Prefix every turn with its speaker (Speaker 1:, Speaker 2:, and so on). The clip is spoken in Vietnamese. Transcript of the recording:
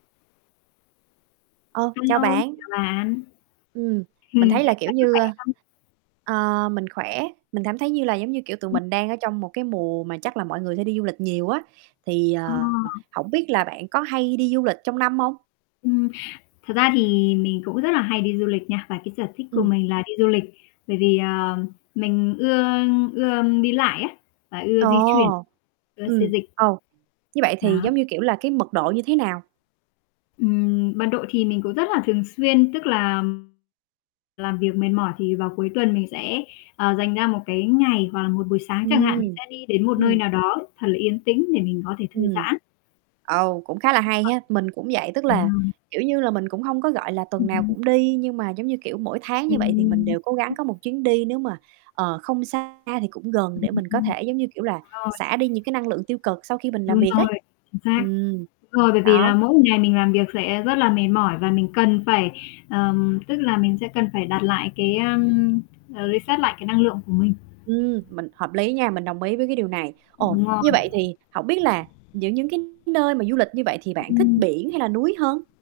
Speaker 1: Ờ,
Speaker 2: A
Speaker 1: chào
Speaker 2: lô,
Speaker 1: bạn.
Speaker 2: chào bạn.
Speaker 1: Ừm, mình
Speaker 2: Ừm,
Speaker 1: thấy là kiểu
Speaker 2: bạn có
Speaker 1: như,
Speaker 2: khỏe
Speaker 1: ơ
Speaker 2: không?
Speaker 1: ờ, mình khỏe. Mình cảm thấy như là, giống như kiểu, tụi
Speaker 2: Ừm.
Speaker 1: mình đang ở trong một cái mùa mà chắc là mọi người sẽ đi du lịch nhiều á. Thì,
Speaker 2: Ờ.
Speaker 1: ờ, hổng biết là bạn có hay đi du lịch trong năm hông?
Speaker 2: Ừm, thật ra thì mình cũng rất là hay đi du lịch nha. Và cái sở thích của
Speaker 1: Ừm.
Speaker 2: mình là đi du lịch, bởi vì, ờ, mình ưa ưa đi lại á, và ưa
Speaker 1: Ồ,
Speaker 2: di chuyển, ưa xê
Speaker 1: ừm,
Speaker 2: dịch.
Speaker 1: ừ. Như vậy thì
Speaker 2: Đó.
Speaker 1: giống như, kiểu, là cái mật độ như thế nào?
Speaker 2: Ừm, mật độ thì mình cũng rất là thường xuyên, tức là làm việc mệt mỏi thì vào cuối tuần mình sẽ, ờ, dành ra một cái ngày hoặc là một buổi sáng chẳng hạn, mình
Speaker 1: Ừm,
Speaker 2: sẽ đi đến một nơi
Speaker 1: ừm.
Speaker 2: nào đó thật là yên tĩnh để mình có thể thư
Speaker 1: Ừm.
Speaker 2: giãn.
Speaker 1: Ồ, cũng khá là hay ha. Mình cũng vậy, tức,
Speaker 2: [unintelligible]
Speaker 1: là
Speaker 2: Ờ.
Speaker 1: kiểu như là, mình cũng hông có, gọi là, tuần nào
Speaker 2: Ừm.
Speaker 1: cũng đi. Nhưng mà, giống như kiểu, mỗi tháng như vậy thì mình
Speaker 2: Ừm.
Speaker 1: đều cố gắng có một chuyến đi, nếu mà, ờ, không xa thì cũng gần để mình có
Speaker 2: Ừm,
Speaker 1: thể, giống như kiểu là,
Speaker 2: rồi.
Speaker 1: xả đi những cái năng lượng tiêu cực sau khi mình làm
Speaker 2: Đúng
Speaker 1: việc
Speaker 2: rồi,
Speaker 1: ấy.
Speaker 2: chính xác.
Speaker 1: Ừm,
Speaker 2: Đúng rồi, bởi vì
Speaker 1: đó.
Speaker 2: là mỗi một ngày mình làm việc sẽ rất là mệt mỏi, và mình cần phải, ừm, tức là mình sẽ cần phải đặt lại cái, ưm, ờ, reset lại cái năng lượng của mình.
Speaker 1: Ừm, mình hợp lý nha. Mình đồng ý với cái điều này. Ồ,
Speaker 2: Đúng rồi.
Speaker 1: như vậy thì hổng biết là những những cái nơi mà du lịch như vậy thì bạn thích
Speaker 2: Ừm.
Speaker 1: biển hay là núi hơn?